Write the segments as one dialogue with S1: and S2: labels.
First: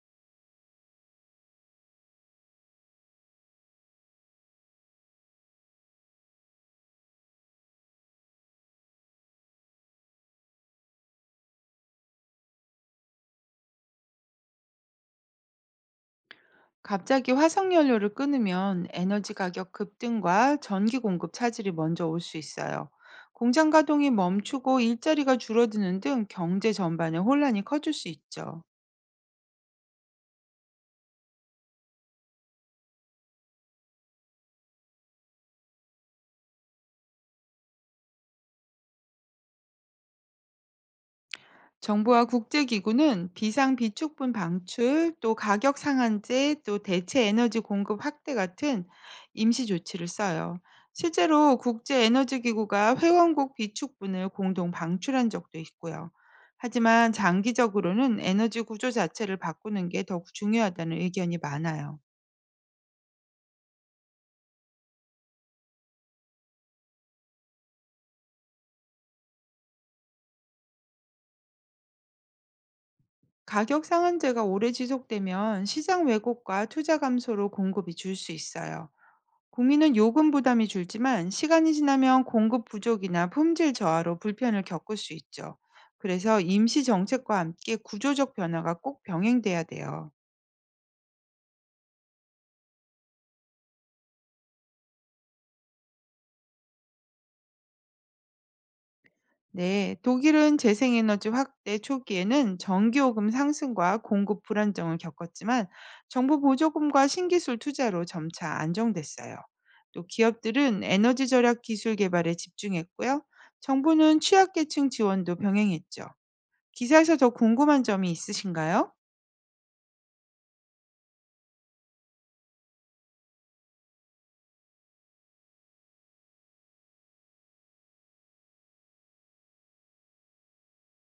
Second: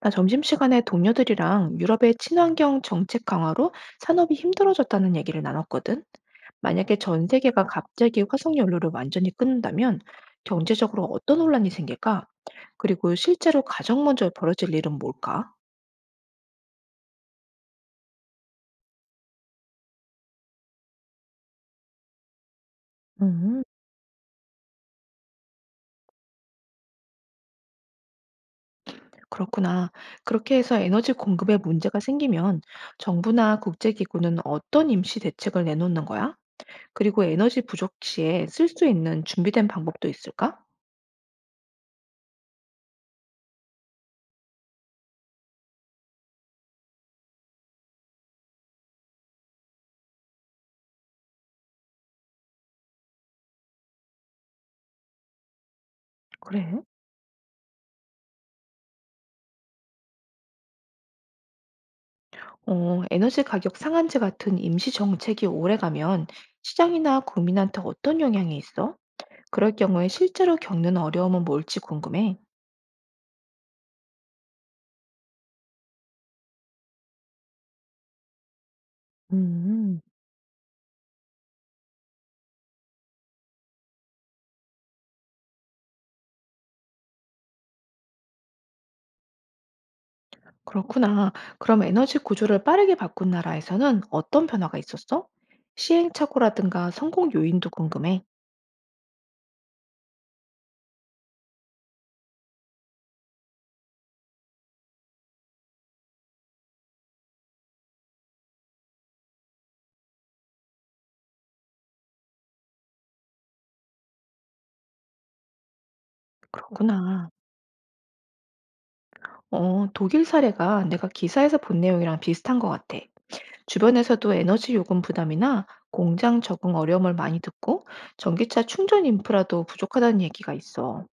S1: 나 점심시간에 동료들이랑 유럽의 친환경 정책 강화로 산업이 힘들어졌다는 얘기를 나눴거든. 만약에 전 세계가 갑자기 화석연료를 완전히 끊는다면 경제적으로 어떤 혼란이 생길까? 그리고 실제로 가장 먼저 벌어질 일은 뭘까?
S2: 갑자기 화석연료를 끊으면 에너지 가격 급등과 전기 공급 차질이 먼저 올 수 있어요.
S1: 음,
S2: 공장 가동이 멈추고 일자리가 줄어드는 등 경제 전반에 혼란이 커질 수 있죠.
S1: 그렇구나. 그렇게 해서 에너지 공급에 문제가 생기면 정부나 국제기구는 어떤 임시 대책을 내놓는 거야? 그리고 에너지 부족 시에 쓸 수 있는 준비된 방법도 있을까?
S2: 정부와 국제기구는 비상 비축분 방출, 또 가격 상한제, 또 대체 에너지 공급 확대 같은 임시 조치를 써요. 실제로 국제에너지기구가 회원국 비축분을 공동 방출한 적도 있고요.
S1: 그래.
S2: 하지만 장기적으로는 에너지 구조 자체를 바꾸는 게 더 중요하다는 의견이 많아요.
S1: 에너지 가격 상한제 같은 임시 정책이 오래가면 시장이나 국민한테 어떤 영향이 있어? 그럴 경우에 실제로 겪는 어려움은 뭘지 궁금해.
S2: 가격 상한제가 오래 지속되면 시장 왜곡과 투자 감소로 공급이 줄 수 있어요. 국민은
S1: 음,
S2: 요금 부담이 줄지만 시간이 지나면 공급 부족이나 품질 저하로 불편을 겪을 수 있죠. 그래서 임시 정책과 함께 구조적 변화가 꼭 병행돼야 돼요.
S1: 그렇구나. 그럼 에너지 구조를 빠르게 바꾼 나라에서는 어떤 변화가 있었어? 시행착오라든가 성공 요인도 궁금해.
S2: 네, 독일은 재생에너지 확대 초기에는 전기요금 상승과 공급 불안정을 겪었지만 정부 보조금과 신기술 투자로 점차 안정됐어요. 또 기업들은 에너지 절약 기술 개발에 집중했고요. 정부는 취약계층 지원도 병행했죠. 기사에서
S1: 그렇구나.
S2: 더 궁금한 점이 있으신가요?
S1: 독일 사례가 내가 기사에서 본 내용이랑 비슷한 것 같아. 주변에서도 에너지 요금 부담이나 공장 적응 어려움을 많이 듣고 전기차 충전 인프라도 부족하다는 얘기가 있어.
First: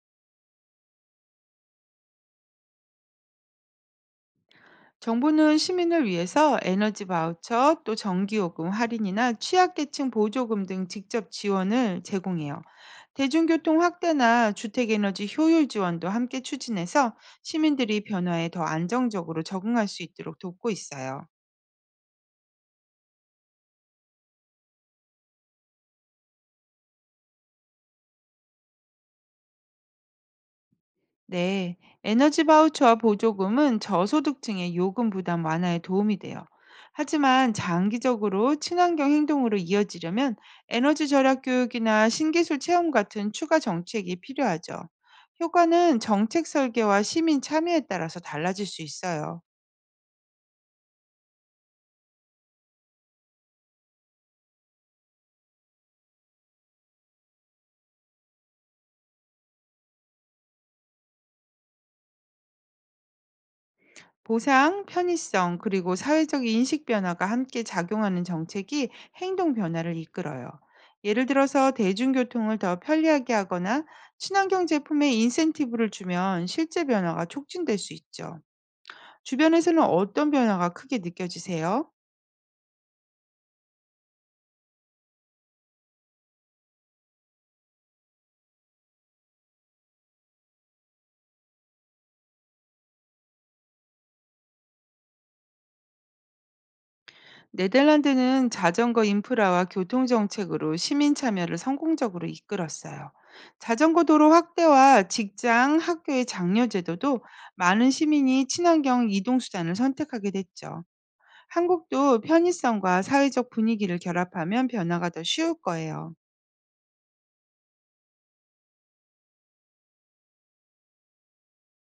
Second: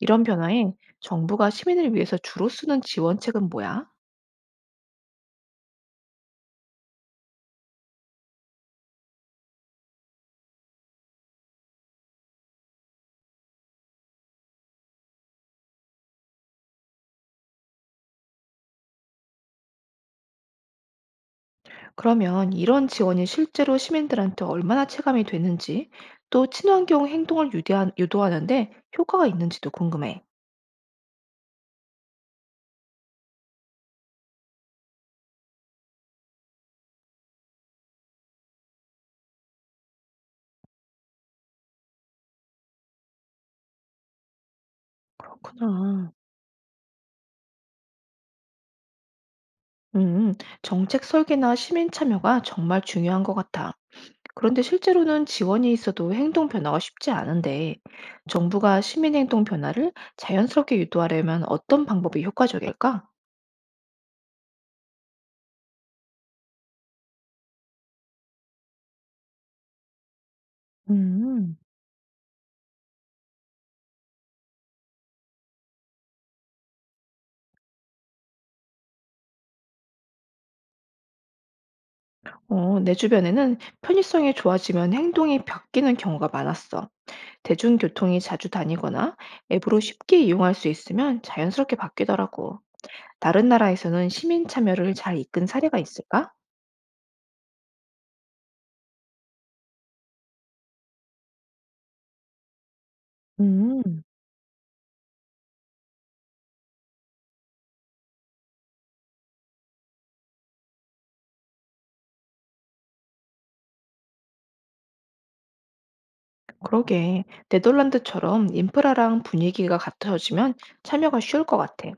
S1: 이런 변화에 정부가 시민을 위해서 주로 쓰는 지원책은 뭐야?
S2: 정부는 시민을 위해서 에너지 바우처, 또 전기요금 할인이나 취약계층 보조금 등 직접 지원을 제공해요. 대중교통 확대나 주택에너지 효율 지원도 함께 추진해서 시민들이 변화에 더 안정적으로 적응할 수 있도록 돕고 있어요.
S1: 그러면 이런 지원이 실제로 시민들한테 얼마나 체감이 되는지 또 친환경 행동을 유도하는데 효과가 있는지도 궁금해.
S2: 네, 에너지 바우처와 보조금은 저소득층의 요금 부담 완화에 도움이 돼요. 하지만 장기적으로 친환경 행동으로 이어지려면 에너지 절약 교육이나 신기술 체험 같은 추가 정책이 필요하죠. 효과는
S1: 그렇구나.
S2: 정책 설계와 시민 참여에 따라서 달라질 수 있어요.
S1: 음, 정책 설계나 시민 참여가 정말 중요한 것 같아. 그런데 실제로는 지원이 있어도 행동 변화가 쉽지 않은데 정부가 시민 행동 변화를 자연스럽게 유도하려면 어떤 방법이 효과적일까?
S2: 보상, 편의성, 그리고 사회적 인식 변화가 함께 작용하는 정책이 행동 변화를 이끌어요. 예를
S1: 음.
S2: 들어서 대중교통을 더 편리하게 하거나 친환경 제품에 인센티브를 주면 실제 변화가 촉진될 수 있죠. 주변에서는 어떤 변화가 크게 느껴지세요?
S1: 내 주변에는 편의성이 좋아지면 행동이 바뀌는 경우가 많았어. 대중교통이 자주 다니거나 앱으로 쉽게 이용할 수 있으면 자연스럽게 바뀌더라고. 다른 나라에서는 시민 참여를 잘 이끈 사례가 있을까?
S2: 네덜란드는 자전거 인프라와 교통 정책으로 시민 참여를 성공적으로 이끌었어요.
S1: 음.
S2: 자전거 도로 확대와 직장, 학교의 장려 제도도 많은 시민이 친환경 이동 수단을 선택하게 됐죠. 한국도 편의성과 사회적 분위기를 결합하면 변화가 더 쉬울 거예요.
S1: 그러게. 네덜란드처럼 인프라랑 분위기가 같아지면 참여가 쉬울 것 같아.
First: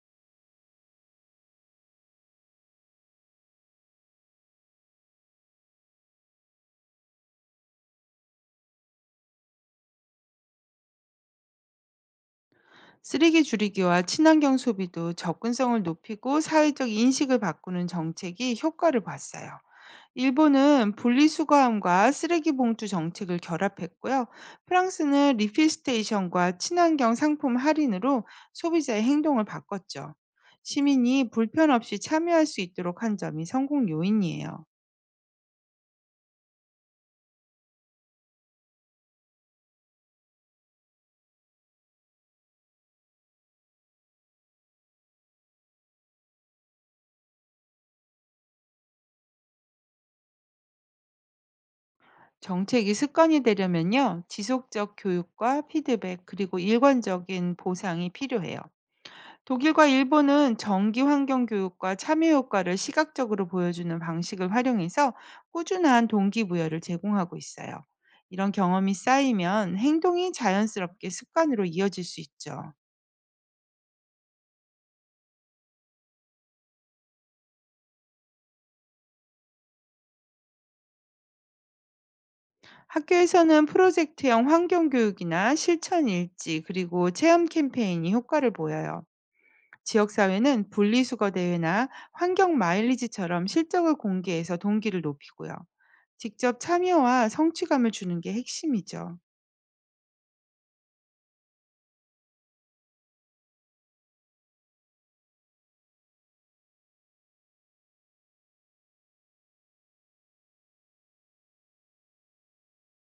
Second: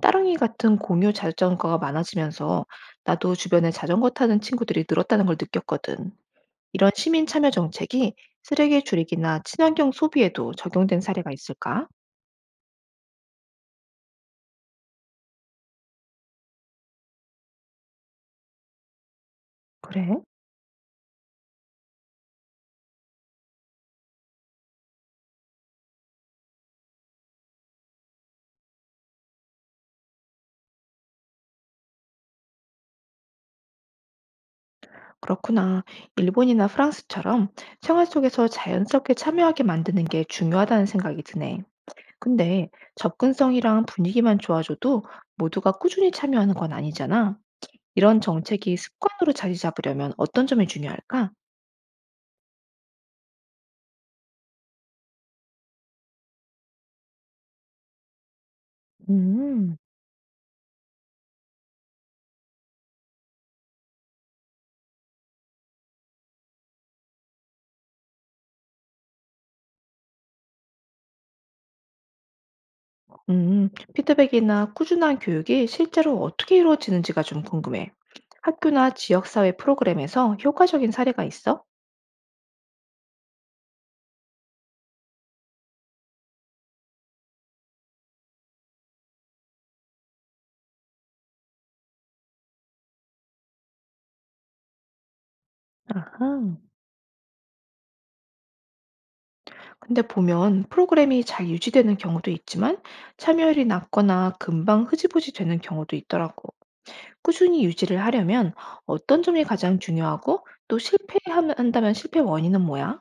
S1: 따릉이 같은 공유 자전거가 많아지면서 나도 주변에 자전거 타는 친구들이 늘었다는 걸 느꼈거든. 이런 시민 참여 정책이 쓰레기 줄이기나 친환경 소비에도 적용된 사례가 있을까?
S2: 쓰레기 줄이기와 친환경 소비도 접근성을 높이고 사회적 인식을 바꾸는 정책이 효과를 봤어요.
S1: 그래?
S2: 일본은 분리수거함과 쓰레기 봉투 정책을 결합했고요. 프랑스는 리필 스테이션과 친환경 상품 할인으로 소비자의 행동을 바꿨죠. 시민이 불편 없이 참여할 수 있도록 한 점이 성공 요인이에요.
S1: 그렇구나. 일본이나 프랑스처럼 생활 속에서 자연스럽게 참여하게 만드는 게 중요하다는 생각이 드네. 근데 접근성이랑 분위기만 좋아져도 모두가 꾸준히 참여하는 건 아니잖아. 이런 정책이 습관으로 자리 잡으려면 어떤 점이 중요할까?
S2: 정책이 습관이 되려면요. 지속적 교육과 피드백 그리고 일관적인 보상이 필요해요.
S1: 음.
S2: 독일과 일본은 정기 환경 교육과 참여 효과를 시각적으로 보여주는 방식을 활용해서 꾸준한 동기부여를 제공하고 있어요. 이런 경험이 쌓이면 행동이 자연스럽게 습관으로 이어질 수 있죠.
S1: 음, 피드백이나 꾸준한 교육이 실제로 어떻게 이루어지는지가 좀 궁금해. 학교나 지역사회 프로그램에서 효과적인 사례가 있어?
S2: 학교에서는 프로젝트형 환경 교육이나 실천 일지 그리고 체험 캠페인이 효과를 보여요. 지역사회는 분리수거 대회나 환경 마일리지처럼 실적을 공개해서 동기를 높이고요.
S1: 아하.
S2: 직접 참여와 성취감을 주는 게 핵심이죠.
S1: 근데 보면 프로그램이 잘 유지되는 경우도 있지만 참여율이 낮거나 금방 흐지부지 되는 경우도 있더라고. 꾸준히 유지를 하려면 어떤 점이 가장 중요하고 또 실패한다면 실패 원인은 뭐야?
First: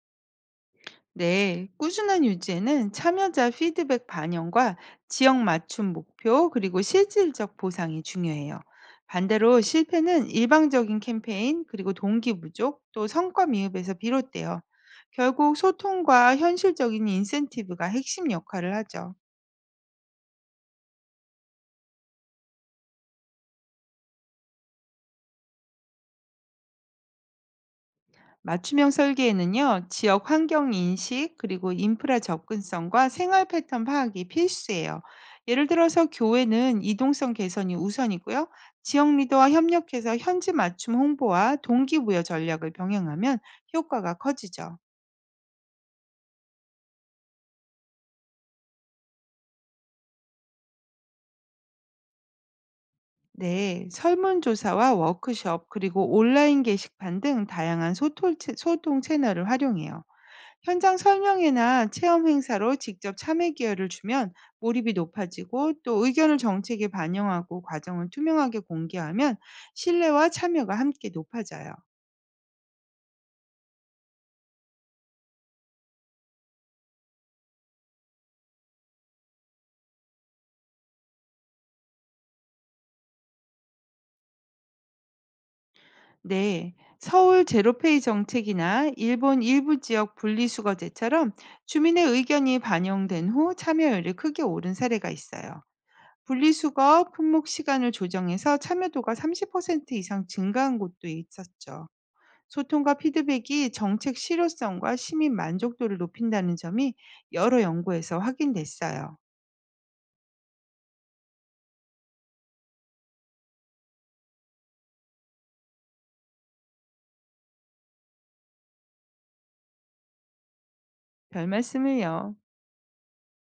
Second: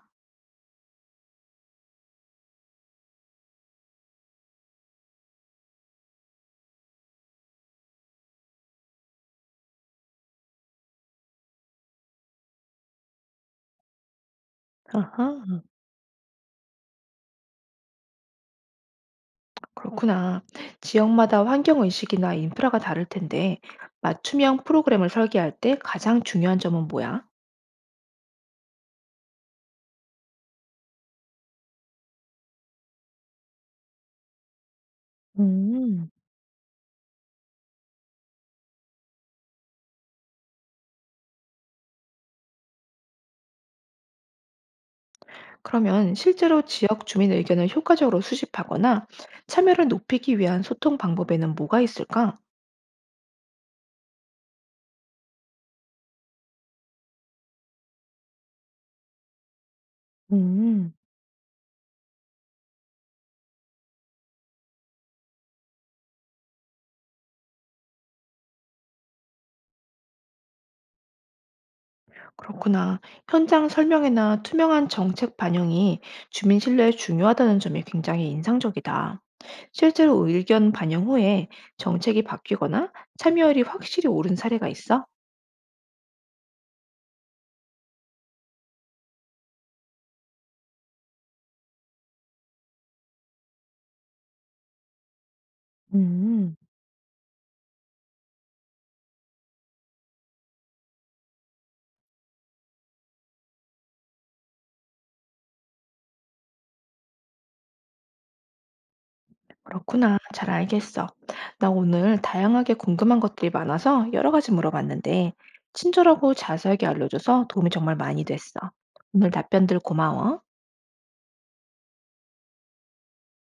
S2: 네, 꾸준한 유지에는 참여자 피드백 반영과 지역 맞춤 목표 그리고 실질적 보상이 중요해요. 반대로 실패는 일방적인 캠페인 그리고 동기 부족 또 성과 미흡에서 비롯돼요. 결국
S1: 아하.
S2: 소통과 현실적인 인센티브가 핵심 역할을 하죠.
S1: 그렇구나. 지역마다 환경의식이나 인프라가 다를 텐데, 맞춤형 프로그램을 설계할 때 가장 중요한 점은 뭐야?
S2: 맞춤형 설계에는요, 지역 환경 인식, 그리고 인프라 접근성과 생활 패턴 파악이 필수예요. 예를 들어서
S1: 음,
S2: 교회는 이동성 개선이 우선이고요. 지역 리더와 협력해서 현지 맞춤 홍보와 동기부여 전략을 병행하면 효과가 커지죠.
S1: 그러면 실제로 지역 주민 의견을 효과적으로 수집하거나 참여를 높이기 위한 소통 방법에는 뭐가 있을까?
S2: 네, 설문조사와 워크숍, 그리고 온라인 게시판 등 다양한 소통 채널을 활용해요.
S1: 음.
S2: 현장 설명회나 체험 행사로 직접 참여 기회를 주면 몰입이 높아지고 또 의견을 정책에 반영하고 과정을 투명하게 공개하면 신뢰와 참여가 함께 높아져요.
S1: 그렇구나. 현장 설명회나 투명한 정책 반영이 주민 신뢰에 중요하다는 점이 굉장히 인상적이다. 실제로 의견 반영 후에 정책이 바뀌거나 참여율이 확실히 오른 사례가 있어?
S2: 네. 서울 제로페이 정책이나 일본 일부 지역 분리수거제처럼 주민의 의견이 반영된 후 참여율이 크게 오른 사례가 있어요.
S1: 음,
S2: 분리수거 품목 시간을 조정해서 참여도가 30% 이상 증가한 곳도 있었죠. 소통과 피드백이 정책 실효성과 시민 만족도를 높인다는 점이 여러 연구에서 확인됐어요.
S1: 그렇구나. 잘 알겠어. 나 오늘 다양하게 궁금한 것들이 많아서 여러 가지 물어봤는데, 친절하고 자세하게 알려줘서 도움이 정말 많이 됐어. 오늘 답변들 고마워.
S2: 별 말씀을요.